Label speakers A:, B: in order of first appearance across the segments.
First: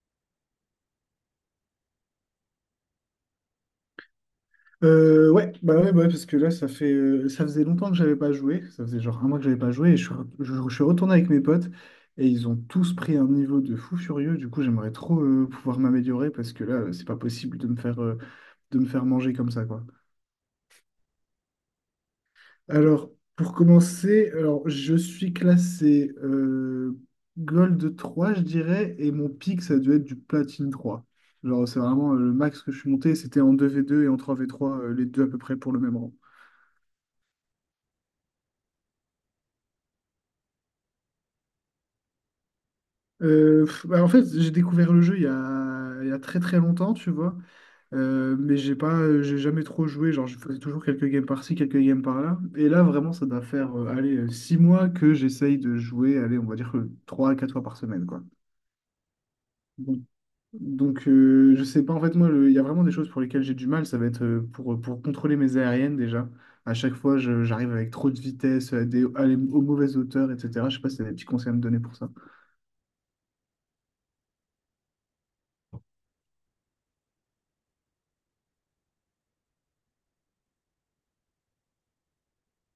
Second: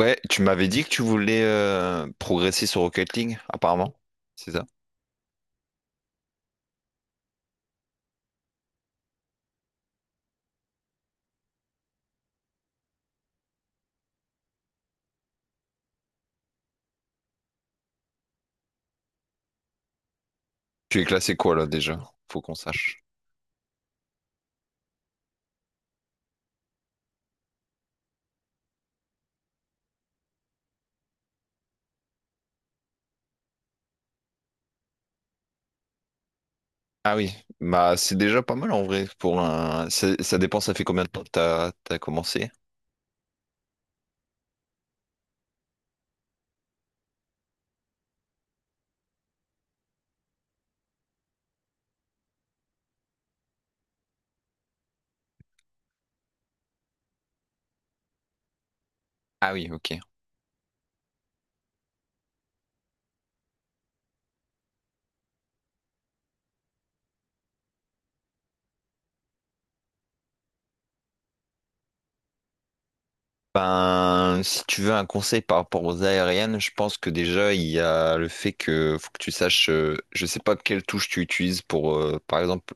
A: Ouais, tu m'avais dit que tu voulais progresser sur Rocket League, apparemment. C'est ça.
B: Ouais, bah ouais, parce que là, ça faisait longtemps que j'avais pas joué. Ça faisait genre un mois que j'avais pas joué. Et je suis retourné avec mes potes et ils ont tous pris un niveau de fou furieux. Du coup, j'aimerais trop pouvoir m'améliorer parce que là, c'est pas possible de me faire manger comme ça, quoi.
A: Tu es classé quoi là déjà? Faut qu'on sache.
B: Alors, pour commencer, je suis classé Gold 3 je dirais, et mon pic, ça a dû être du Platine trois. Genre, c'est vraiment le max que je suis monté. C'était en deux v deux et en trois v trois les deux à peu près pour le même rang.
A: Ah oui, bah c'est déjà pas mal en vrai pour un. Ça dépend. Ça fait combien de temps que t'as commencé?
B: En fait, j'ai découvert le jeu il y a très très longtemps, tu vois. Mais j'ai jamais trop joué. Genre, je faisais toujours quelques games par-ci, quelques games par-là. Et là, vraiment, ça doit faire 6 mois que j'essaye de jouer, allez, on va dire que 3 à 4 fois par semaine, quoi.
A: Ah oui, ok.
B: Donc, donc je sais pas, en fait, moi, il y a vraiment des choses pour lesquelles j'ai du mal. Ça va être pour pour contrôler mes aériennes déjà. À chaque fois, j'arrive avec trop de vitesse, à des, à les- aux mauvaises hauteurs, etc. Je sais pas si t'as des petits conseils à me donner pour ça.
A: Ben, si tu veux un conseil par rapport aux aériennes, je pense que déjà il y a le fait que faut que tu saches, je sais pas quelle touche tu utilises pour, par exemple,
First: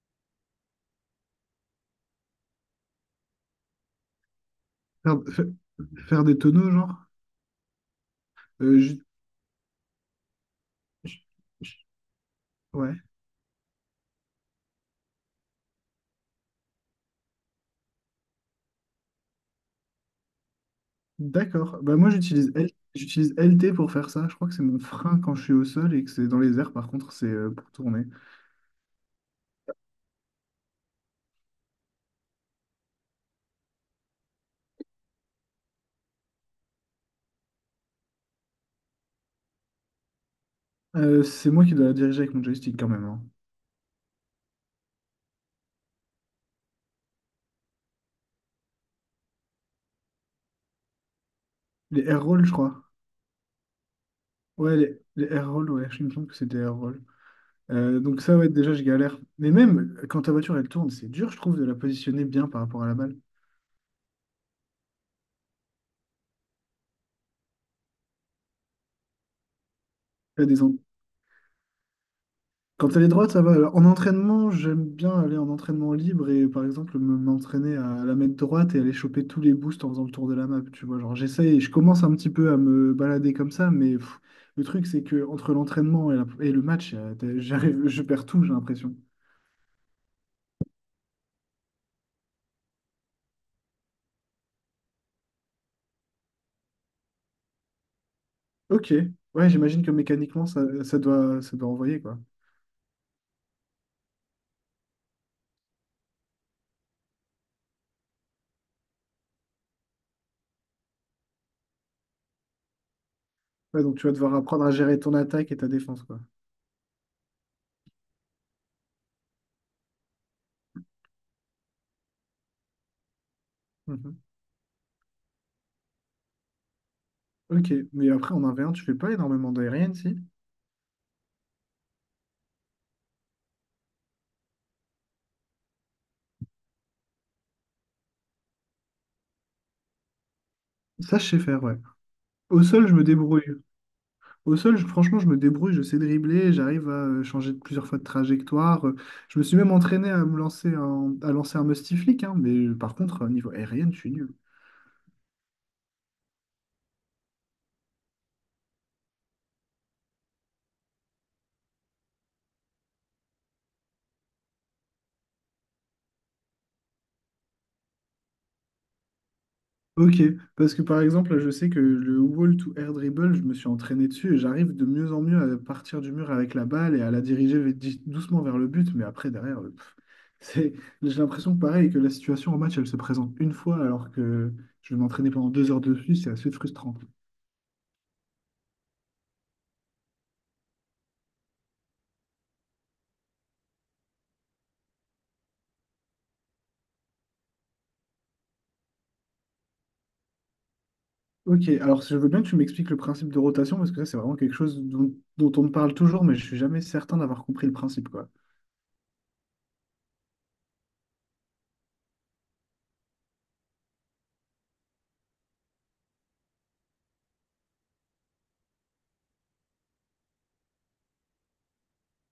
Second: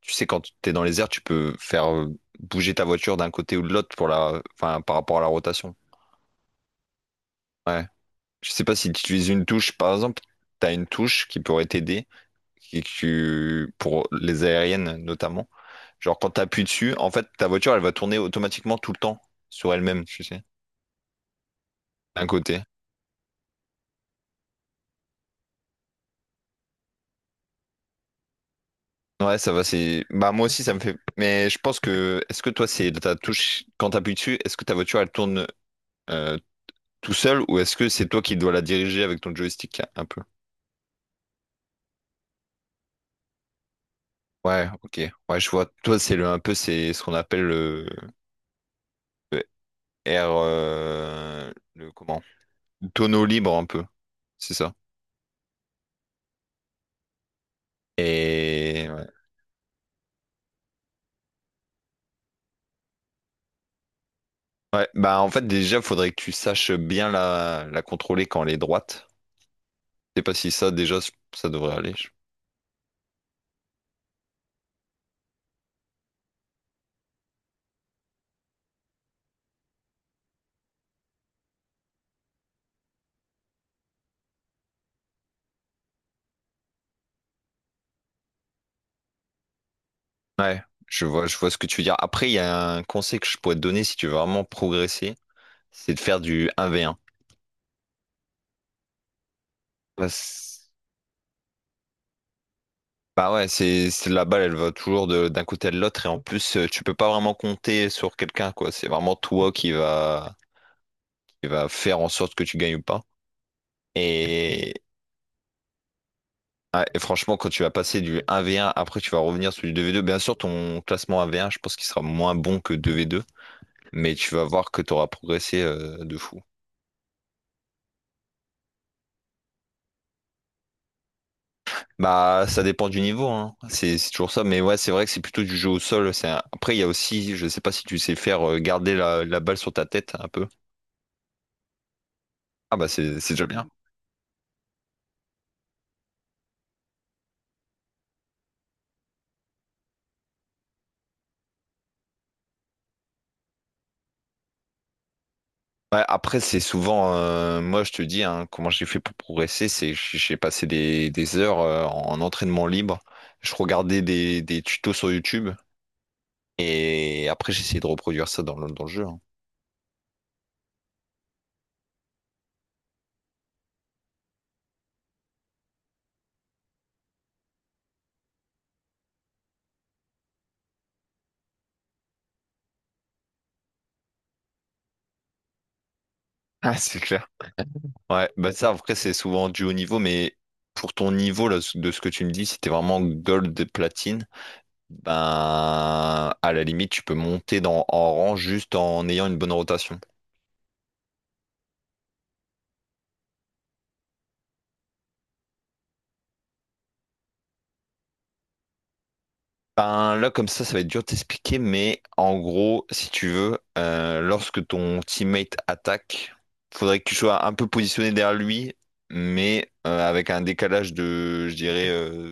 A: tu sais quand t'es dans les airs, tu peux faire bouger ta voiture d'un côté ou de l'autre pour la, enfin par
B: Faire,
A: rapport à la
B: fa-
A: rotation.
B: Faire des tonneaux, genre?
A: Ouais. Je sais pas si
B: Euh,
A: tu utilises une touche, par exemple, tu as une touche qui pourrait t'aider,
B: Ouais,
A: pour les aériennes notamment. Genre quand tu appuies dessus, en fait, ta voiture, elle va tourner automatiquement tout le temps sur elle-même, tu sais,
B: d'accord.
A: d'un côté.
B: J'utilise LT pour faire ça. Je crois que c'est mon frein quand je suis au sol et que c'est dans les airs, par contre c'est pour tourner.
A: Ouais, ça va. C'est... Bah moi aussi, ça me fait. Mais je pense que. Est-ce que toi, c'est ta touche, quand tu appuies dessus, est-ce que ta voiture, elle tourne euh, tout seul ou est-ce que c'est toi qui dois la diriger avec ton joystick un peu?
B: C'est moi qui dois la diriger avec mon joystick quand même, hein.
A: Ouais, ok. Ouais, je vois. Toi, c'est le un peu, c'est ce qu'on appelle le air, le
B: Les
A: comment?
B: air rolls je crois.
A: Tonneau libre un peu, c'est ça.
B: Ouais, les air rolls, ouais, je me semble que c'était air roll. Donc ça ouais déjà je
A: Et ouais.
B: galère. Mais même quand ta voiture elle tourne, c'est dur je trouve de la positionner bien par rapport à la balle.
A: Ouais, bah en fait déjà faudrait que tu saches bien la contrôler quand elle est droite. Je sais pas
B: T'as
A: si
B: des,
A: ça
B: en-
A: déjà ça devrait aller.
B: Quand elle est droite, ça va. Alors, en entraînement, j'aime bien aller en entraînement libre et par exemple m'entraîner à la mettre droite et aller choper tous les boosts en faisant le tour de la map. Tu vois, je commence un petit peu à me balader comme ça, mais pff, le truc c'est que entre l'entraînement et le match, j'arrive, je perds tout, j'ai l'impression.
A: Ouais, je vois ce que tu veux dire. Après, il y a un conseil que je pourrais te donner si tu veux vraiment progresser, c'est de faire du un v 1.
B: Ok, ouais, j'imagine que mécaniquement
A: Parce-
B: ça doit envoyer quoi.
A: Bah ouais, la balle, elle va toujours d'un côté à l'autre et en plus tu peux pas vraiment compter sur quelqu'un, quoi. C'est vraiment toi qui va faire en sorte que tu gagnes ou pas.
B: Ouais, donc tu vas devoir apprendre à
A: Et,
B: gérer ton attaque et ta défense quoi.
A: ouais, et franchement, quand tu vas passer du 1v1, après tu vas revenir sur du 2v2. Bien sûr, ton classement 1v1, je pense qu'il sera moins bon que 2v2, mais
B: Mhm.
A: tu vas voir que tu auras progressé de fou.
B: Ok, mais après en 1v1, tu fais pas énormément d'aérienne si?
A: Bah, ça dépend du niveau, hein. C'est toujours ça. Mais ouais, c'est vrai que c'est plutôt du jeu au sol. Après, il y a aussi, je sais pas si tu sais faire garder la balle sur ta tête un peu.
B: Ça, je sais faire, ouais. Au
A: Ah
B: sol,
A: bah
B: je me
A: c'est
B: débrouille.
A: déjà bien.
B: Au sol, franchement, je me débrouille, je sais dribbler, j'arrive à changer de plusieurs fois de trajectoire. Je me suis même entraîné à lancer un musty flick, hein, mais par contre, au niveau aérien, je suis nul.
A: Ouais, après, c'est souvent, moi je te dis, hein, comment j'ai fait pour progresser, c'est que j'ai passé des heures en entraînement libre. Je regardais des tutos sur YouTube et après j'essayais de reproduire ça dans le jeu, hein.
B: Ok, parce que par exemple, je sais que le wall to air dribble, je me suis entraîné dessus et j'arrive de mieux en mieux à partir du mur avec la balle et à la diriger doucement vers le but, mais après, derrière, c'est, j'ai l'impression que pareil, que la situation en match, elle se présente une fois alors que je vais m'entraîner pendant 2 heures dessus, c'est assez
A: Ah,
B: frustrant.
A: c'est clair. Ouais, bah ça après c'est souvent du haut niveau, mais pour ton niveau là, de ce que tu me dis, si t'es vraiment gold et platine, ben à la limite tu peux monter dans, en rang juste en ayant une bonne rotation.
B: Ok, alors je veux bien que tu m'expliques le principe de rotation, parce que ça, c'est vraiment quelque chose dont on me parle toujours, mais je suis jamais certain d'avoir compris le principe, quoi.
A: Ben, là, comme ça va être dur de t'expliquer, mais en gros, si tu veux, lorsque ton teammate attaque, faudrait que tu sois un peu positionné derrière lui, mais avec un décalage de, je dirais,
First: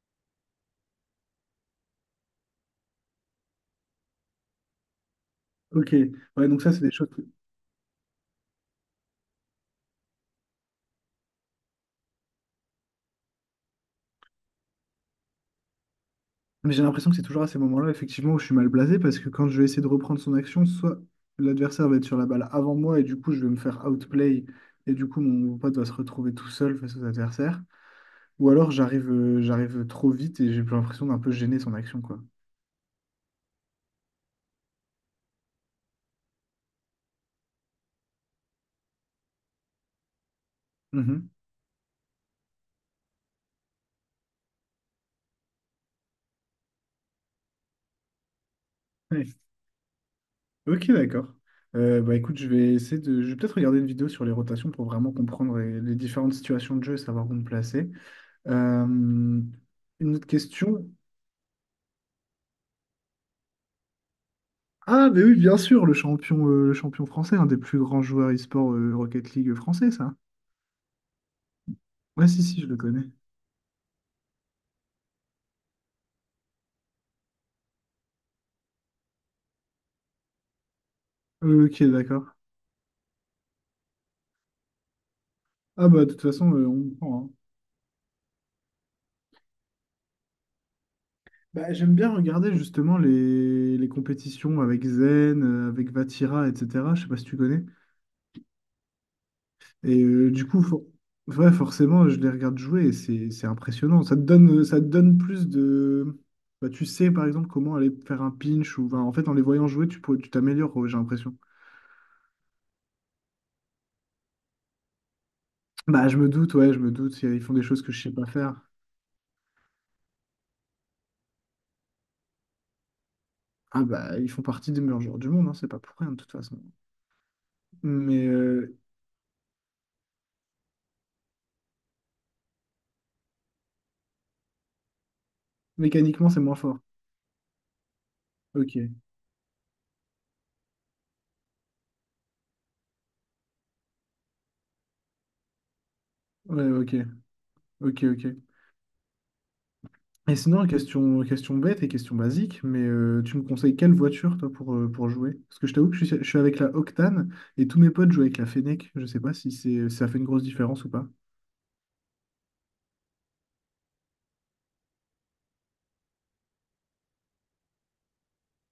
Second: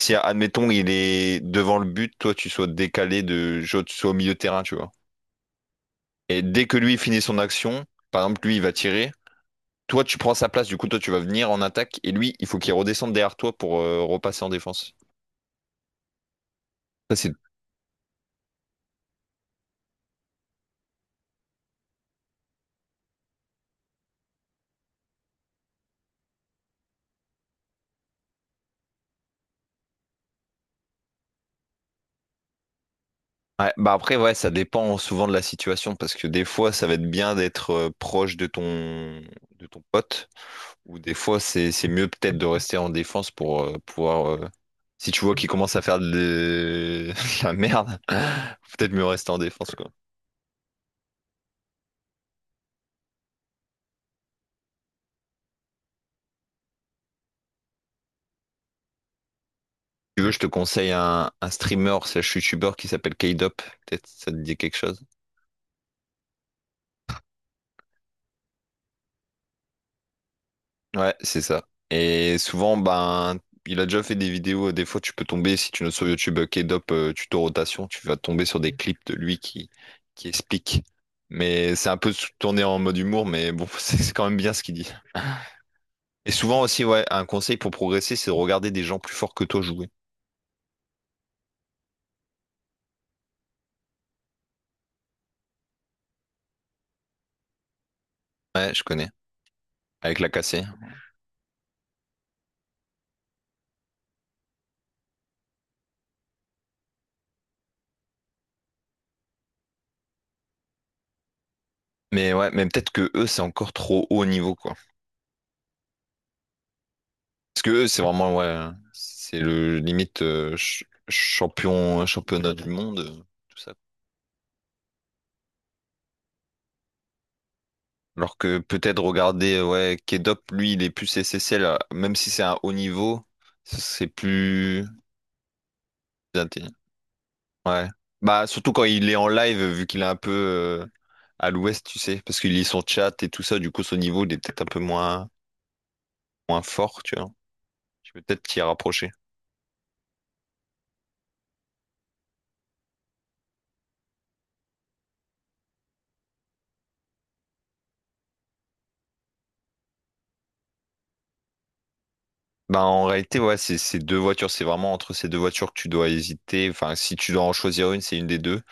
A: si admettons il est devant le but, toi tu sois décalé de, genre, tu sois au milieu de terrain, tu vois.
B: Ok,
A: Et
B: ouais, donc
A: dès
B: ça,
A: que
B: c'est des
A: lui
B: choses.
A: finit son action, par exemple, lui il va tirer, toi tu prends sa place, du coup toi tu vas venir en attaque, et lui il faut qu'il redescende derrière toi pour repasser en défense.
B: Mais j'ai l'impression
A: Ça,
B: que c'est
A: c'est.
B: toujours à ces moments-là, effectivement, où je suis mal blasé, parce que quand je vais essayer de reprendre son action, soit l'adversaire va être sur la balle avant moi, et du coup, je vais me faire outplay, et du coup, mon pote va se retrouver tout seul face aux adversaires, ou alors j'arrive trop vite et j'ai l'impression d'un peu gêner son action, quoi.
A: Ouais, bah après, ouais, ça dépend souvent de la situation, parce que des fois, ça va être bien d'être proche de ton pote ou des fois, c'est mieux peut-être de rester en défense pour pouvoir. Si tu vois qu'il commence à faire de de la merde, faut peut-être mieux rester
B: Mhm.
A: en défense, quoi.
B: Ok, d'accord. Bah écoute, je vais essayer de. Je vais peut-être regarder une vidéo sur les rotations pour vraiment comprendre les différentes situations de jeu et savoir où me placer. Euh,
A: Si
B: une
A: tu
B: autre
A: veux, je te
B: question.
A: conseille un streamer slash youtubeur qui s'appelle K-Dop. Peut-être ça te dit quelque chose.
B: Ah, mais oui, bien sûr, le champion français, un des plus grands joueurs e-sport Rocket League français, ça.
A: Ouais, c'est ça.
B: Ouais,
A: Et
B: si, si, je
A: souvent,
B: le connais.
A: ben, il a déjà fait des vidéos. Des fois, tu peux tomber, si tu notes sur YouTube K-Dop tuto rotation, tu vas tomber sur des clips de lui qui explique. Mais
B: Ok,
A: c'est un peu
B: d'accord.
A: tourné en mode humour, mais bon, c'est quand même bien ce qu'il dit.
B: Ah, bah, de toute
A: Et
B: façon,
A: souvent aussi,
B: on
A: ouais, un
B: prend, hein.
A: conseil pour progresser, c'est de regarder des gens plus forts que toi jouer.
B: Bah, j'aime bien regarder justement les compétitions avec Zen, avec Vatira, etc. Je sais pas si tu connais.
A: Ouais, je connais.
B: Et
A: Avec la
B: euh, du coup,
A: cassée.
B: for- ouais, forcément, je les regarde jouer et c'est impressionnant. Ça te donne plus de… Bah, tu sais, par exemple, comment aller faire un pinch ou… bah, en fait, en les voyant jouer, tu t'améliores, ouais, j'ai l'impression.
A: Mais ouais, mais peut-être que eux, c'est encore trop haut niveau, quoi.
B: Bah, je me doute, ouais, je me doute. Ils font
A: Parce
B: des
A: que
B: choses
A: eux,
B: que
A: c'est
B: je sais pas
A: vraiment,
B: faire.
A: ouais, c'est le limite champion, championnat du monde, tout ça.
B: Ah bah, ils font partie des meilleurs joueurs du monde, hein, c'est pas pour rien, de toute façon. Mais
A: Alors que
B: euh,
A: peut-être regarder, ouais, Kedop, lui, il est plus SSL, même si c'est un haut niveau, c'est plus
B: Mécaniquement, c'est moins
A: inté-
B: fort.
A: Ouais. Bah, surtout quand
B: Ok.
A: il est en live, vu qu'il est un peu à l'ouest, tu sais, parce qu'il lit son chat et tout ça, du coup, son niveau, il est peut-être un peu moins
B: Ouais, ok.
A: fort, tu vois.
B: Ok,
A: Tu peux
B: ok.
A: peut-être t'y rapprocher.
B: Et sinon, question, question bête et question basique, mais tu me conseilles quelle voiture, toi, pour jouer? Parce que je t'avoue que je suis avec la Octane et tous mes potes jouent avec la Fennec. Je sais pas si c'est, si ça fait une grosse différence ou pas.
A: Bah, en réalité, ouais, c'est ces deux voitures, c'est vraiment entre ces deux voitures que tu dois hésiter. Enfin, si tu dois en choisir une, c'est une des deux.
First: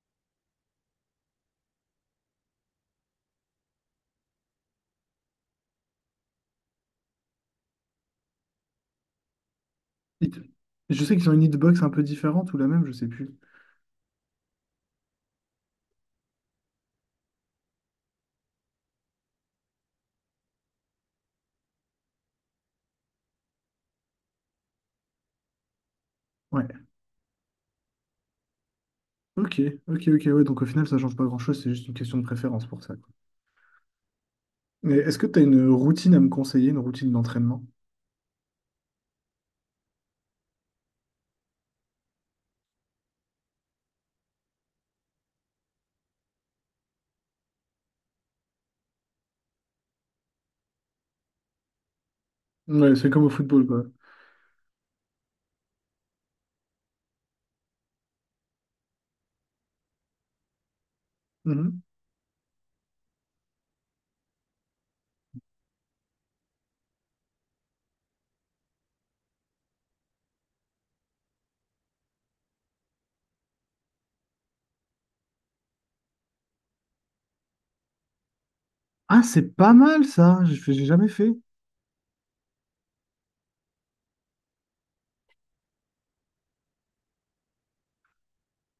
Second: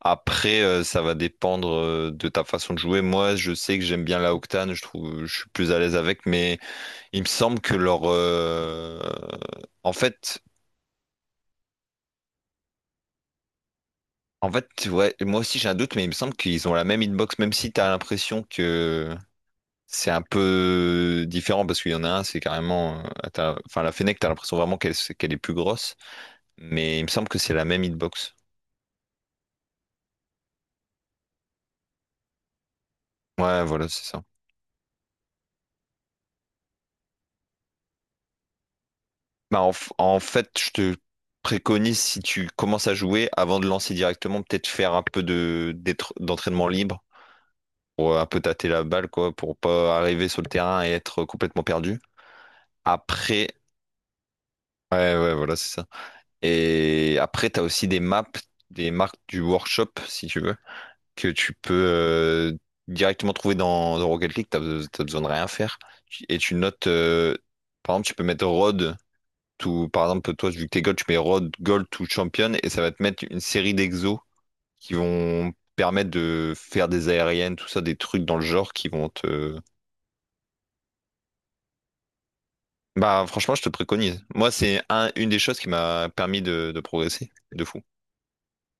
A: Après, ça va dépendre de ta façon de jouer. Moi, je sais que j'aime bien la Octane, je trouve, je suis plus à l'aise avec, mais il me semble que leur, en fait,
B: Hit- Je sais qu'ils ont une hitbox un peu différente ou la même, je sais plus.
A: ouais, moi aussi j'ai un doute, mais il me semble qu'ils ont la même hitbox, même si t'as l'impression que c'est un peu différent parce qu'il y en a un, c'est carrément, enfin la Fennec, t'as l'impression vraiment qu'elle est plus grosse,
B: Ouais.
A: mais il me semble que c'est la même hitbox.
B: Ok, ok, ouais. Donc au final, ça change pas grand-chose, c'est juste une question de préférence pour ça.
A: Ouais, voilà, c'est ça.
B: Et est-ce que tu as une routine à me conseiller, une routine d'entraînement?
A: Bah, en fait, je te préconise, si tu commences à jouer, avant de lancer directement, peut-être faire un peu d'entraînement libre pour un peu tâter la balle, quoi, pour pas arriver sur le terrain et être complètement perdu.
B: Ouais, c'est comme au
A: Après,
B: football, quoi.
A: ouais, ouais, voilà, c'est ça. Et après, t'as aussi des maps, des marques du workshop, si tu veux, que tu peux
B: Mhm.
A: directement trouver dans Rocket League. T'as besoin de rien faire. Et tu notes, par exemple, tu peux mettre Rod tout, par exemple, toi, vu que t'es gold, tu mets road, gold ou champion et ça va te mettre une série d'exos qui vont permettre de faire des aériennes, tout ça, des trucs dans le genre qui vont
B: Ah, c'est
A: te.
B: pas mal ça, j'ai jamais fait.
A: Bah, franchement, je te préconise. Moi, c'est une des choses qui m'a permis de progresser de fou.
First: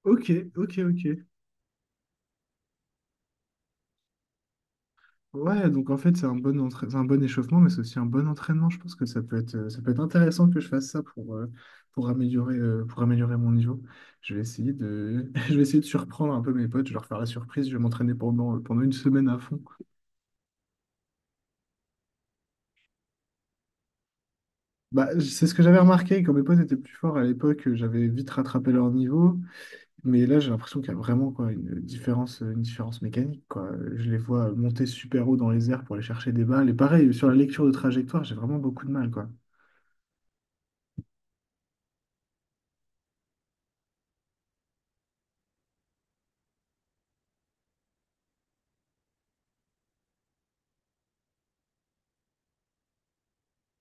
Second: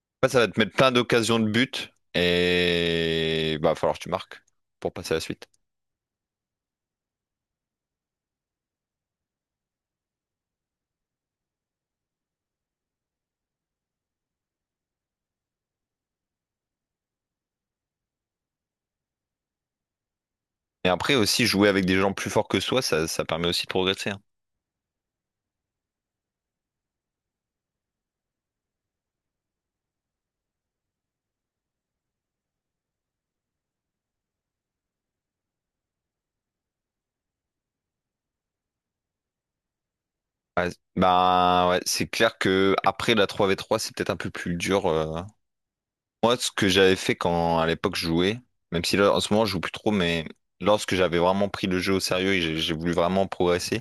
B: Ok,
A: Après, ça va te mettre plein
B: ok.
A: d'occasions de but et bah, va falloir que tu marques pour passer à la suite.
B: Ouais, donc en fait, c'est un c'est un bon échauffement, mais c'est aussi un bon entraînement. Je pense que ça peut être intéressant que je fasse ça pour améliorer mon niveau. Je vais essayer de, je vais essayer de surprendre un peu mes potes, je vais leur faire la surprise, je vais m'entraîner pendant, pendant une semaine à fond.
A: Et après aussi, jouer avec des gens plus forts que soi, ça permet aussi de progresser, hein.
B: Bah, c'est ce que j'avais remarqué, quand mes potes étaient plus forts à l'époque, j'avais vite rattrapé leur niveau. Mais là, j'ai l'impression qu'il y a vraiment quoi, une différence mécanique, quoi. Je les vois monter super haut dans les airs pour aller chercher des balles. Et pareil, sur la lecture de trajectoire, j'ai vraiment beaucoup de mal, quoi.
A: Ouais, bah ouais, c'est clair que après la 3v3 c'est peut-être un peu plus dur. Moi, ce que j'avais fait quand à l'époque je jouais, même si là en ce moment je joue plus trop, mais lorsque j'avais vraiment pris le jeu au sérieux et j'ai voulu vraiment progresser,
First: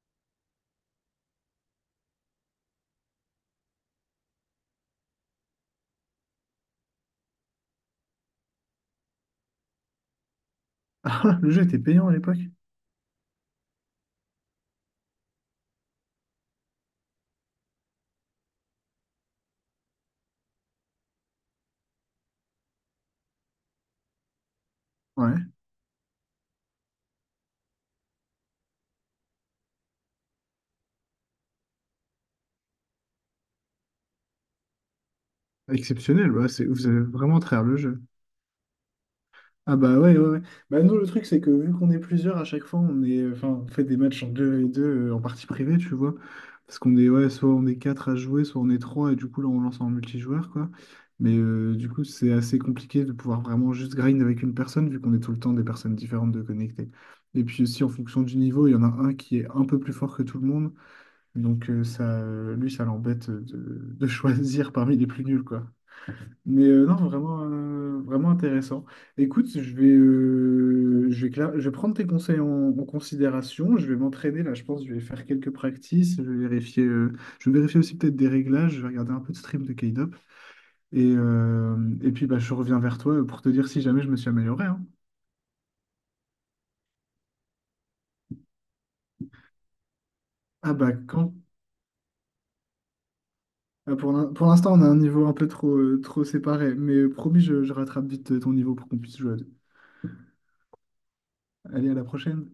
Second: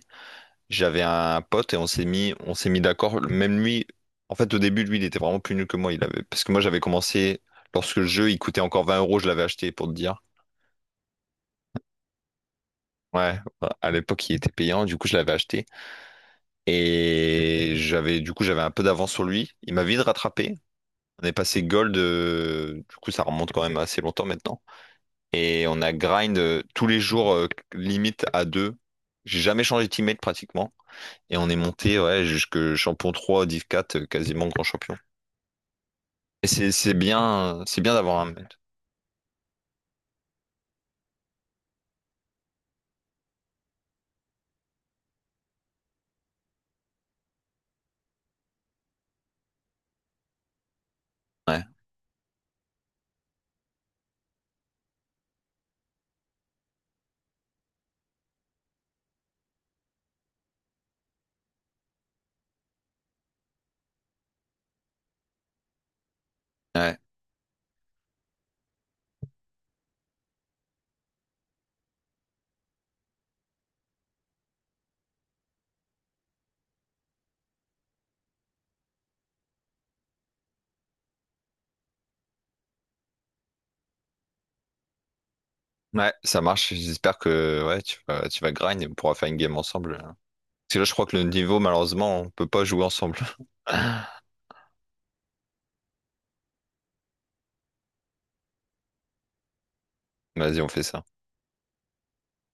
A: j'avais un pote et on s'est mis d'accord. Même lui, en fait au début lui il était vraiment plus nul que moi. Il avait, parce que moi j'avais commencé lorsque le jeu il coûtait encore 20 euros, je l'avais acheté pour te dire.
B: Ah, le jeu était payant à l'époque.
A: Ouais, à l'époque il était payant, du coup je l'avais acheté et j'avais, du coup j'avais un peu d'avance sur lui. Il m'a vite rattrapé. On est passé gold, du coup ça remonte quand même assez longtemps maintenant.
B: Ouais,
A: Et on a grind tous les jours, limite à deux. J'ai jamais changé de teammate pratiquement. Et on est monté, ouais, jusque champion 3, div quatre, quasiment grand champion.
B: exceptionnel.
A: Et
B: Ouais, c'est,
A: c'est
B: vous
A: c'est
B: avez vraiment à
A: bien,
B: travers le
A: c'est bien
B: jeu.
A: d'avoir un mate.
B: Ah bah ouais, ouais, ouais. Bah nous, le truc, c'est que vu qu'on est plusieurs, à chaque fois, on est, enfin, on fait des matchs en deux et deux en partie privée, tu vois. Parce qu'on est, ouais, soit on est 4 à jouer, soit on est 3 et du coup, là, on lance en multijoueur, quoi. Mais
A: Ouais,
B: du coup, c'est assez compliqué de pouvoir vraiment juste grind avec une personne, vu qu'on est tout le temps des personnes différentes de connecter. Et puis aussi, en fonction du niveau, il y en a un qui est un peu plus fort que tout le monde. Donc lui, ça l'embête de choisir parmi les plus nuls, quoi. Mais non,
A: ouais,
B: vraiment, vraiment intéressant. Écoute, je vais prendre tes conseils en considération. Je vais m'entraîner là, je pense. Je vais faire quelques practices. Je vais vérifier aussi peut-être des réglages. Je vais regarder un peu de stream de K-Dop. Et, euh, et puis, bah, je reviens vers toi pour te dire si jamais je me suis amélioré, hein.
A: ouais, ça marche. J'espère que, ouais, tu vas grind et on pourra faire une game ensemble, hein.
B: Ah
A: Parce que là, je
B: bah
A: crois que le
B: quand?
A: niveau, malheureusement, on peut pas jouer ensemble.
B: Ah, pour l'instant, on a un niveau un peu trop, trop séparé. Mais promis, je rattrape vite ton niveau pour qu'on puisse jouer à deux.
A: Vas-y, on fait ça.
B: Allez, à la prochaine.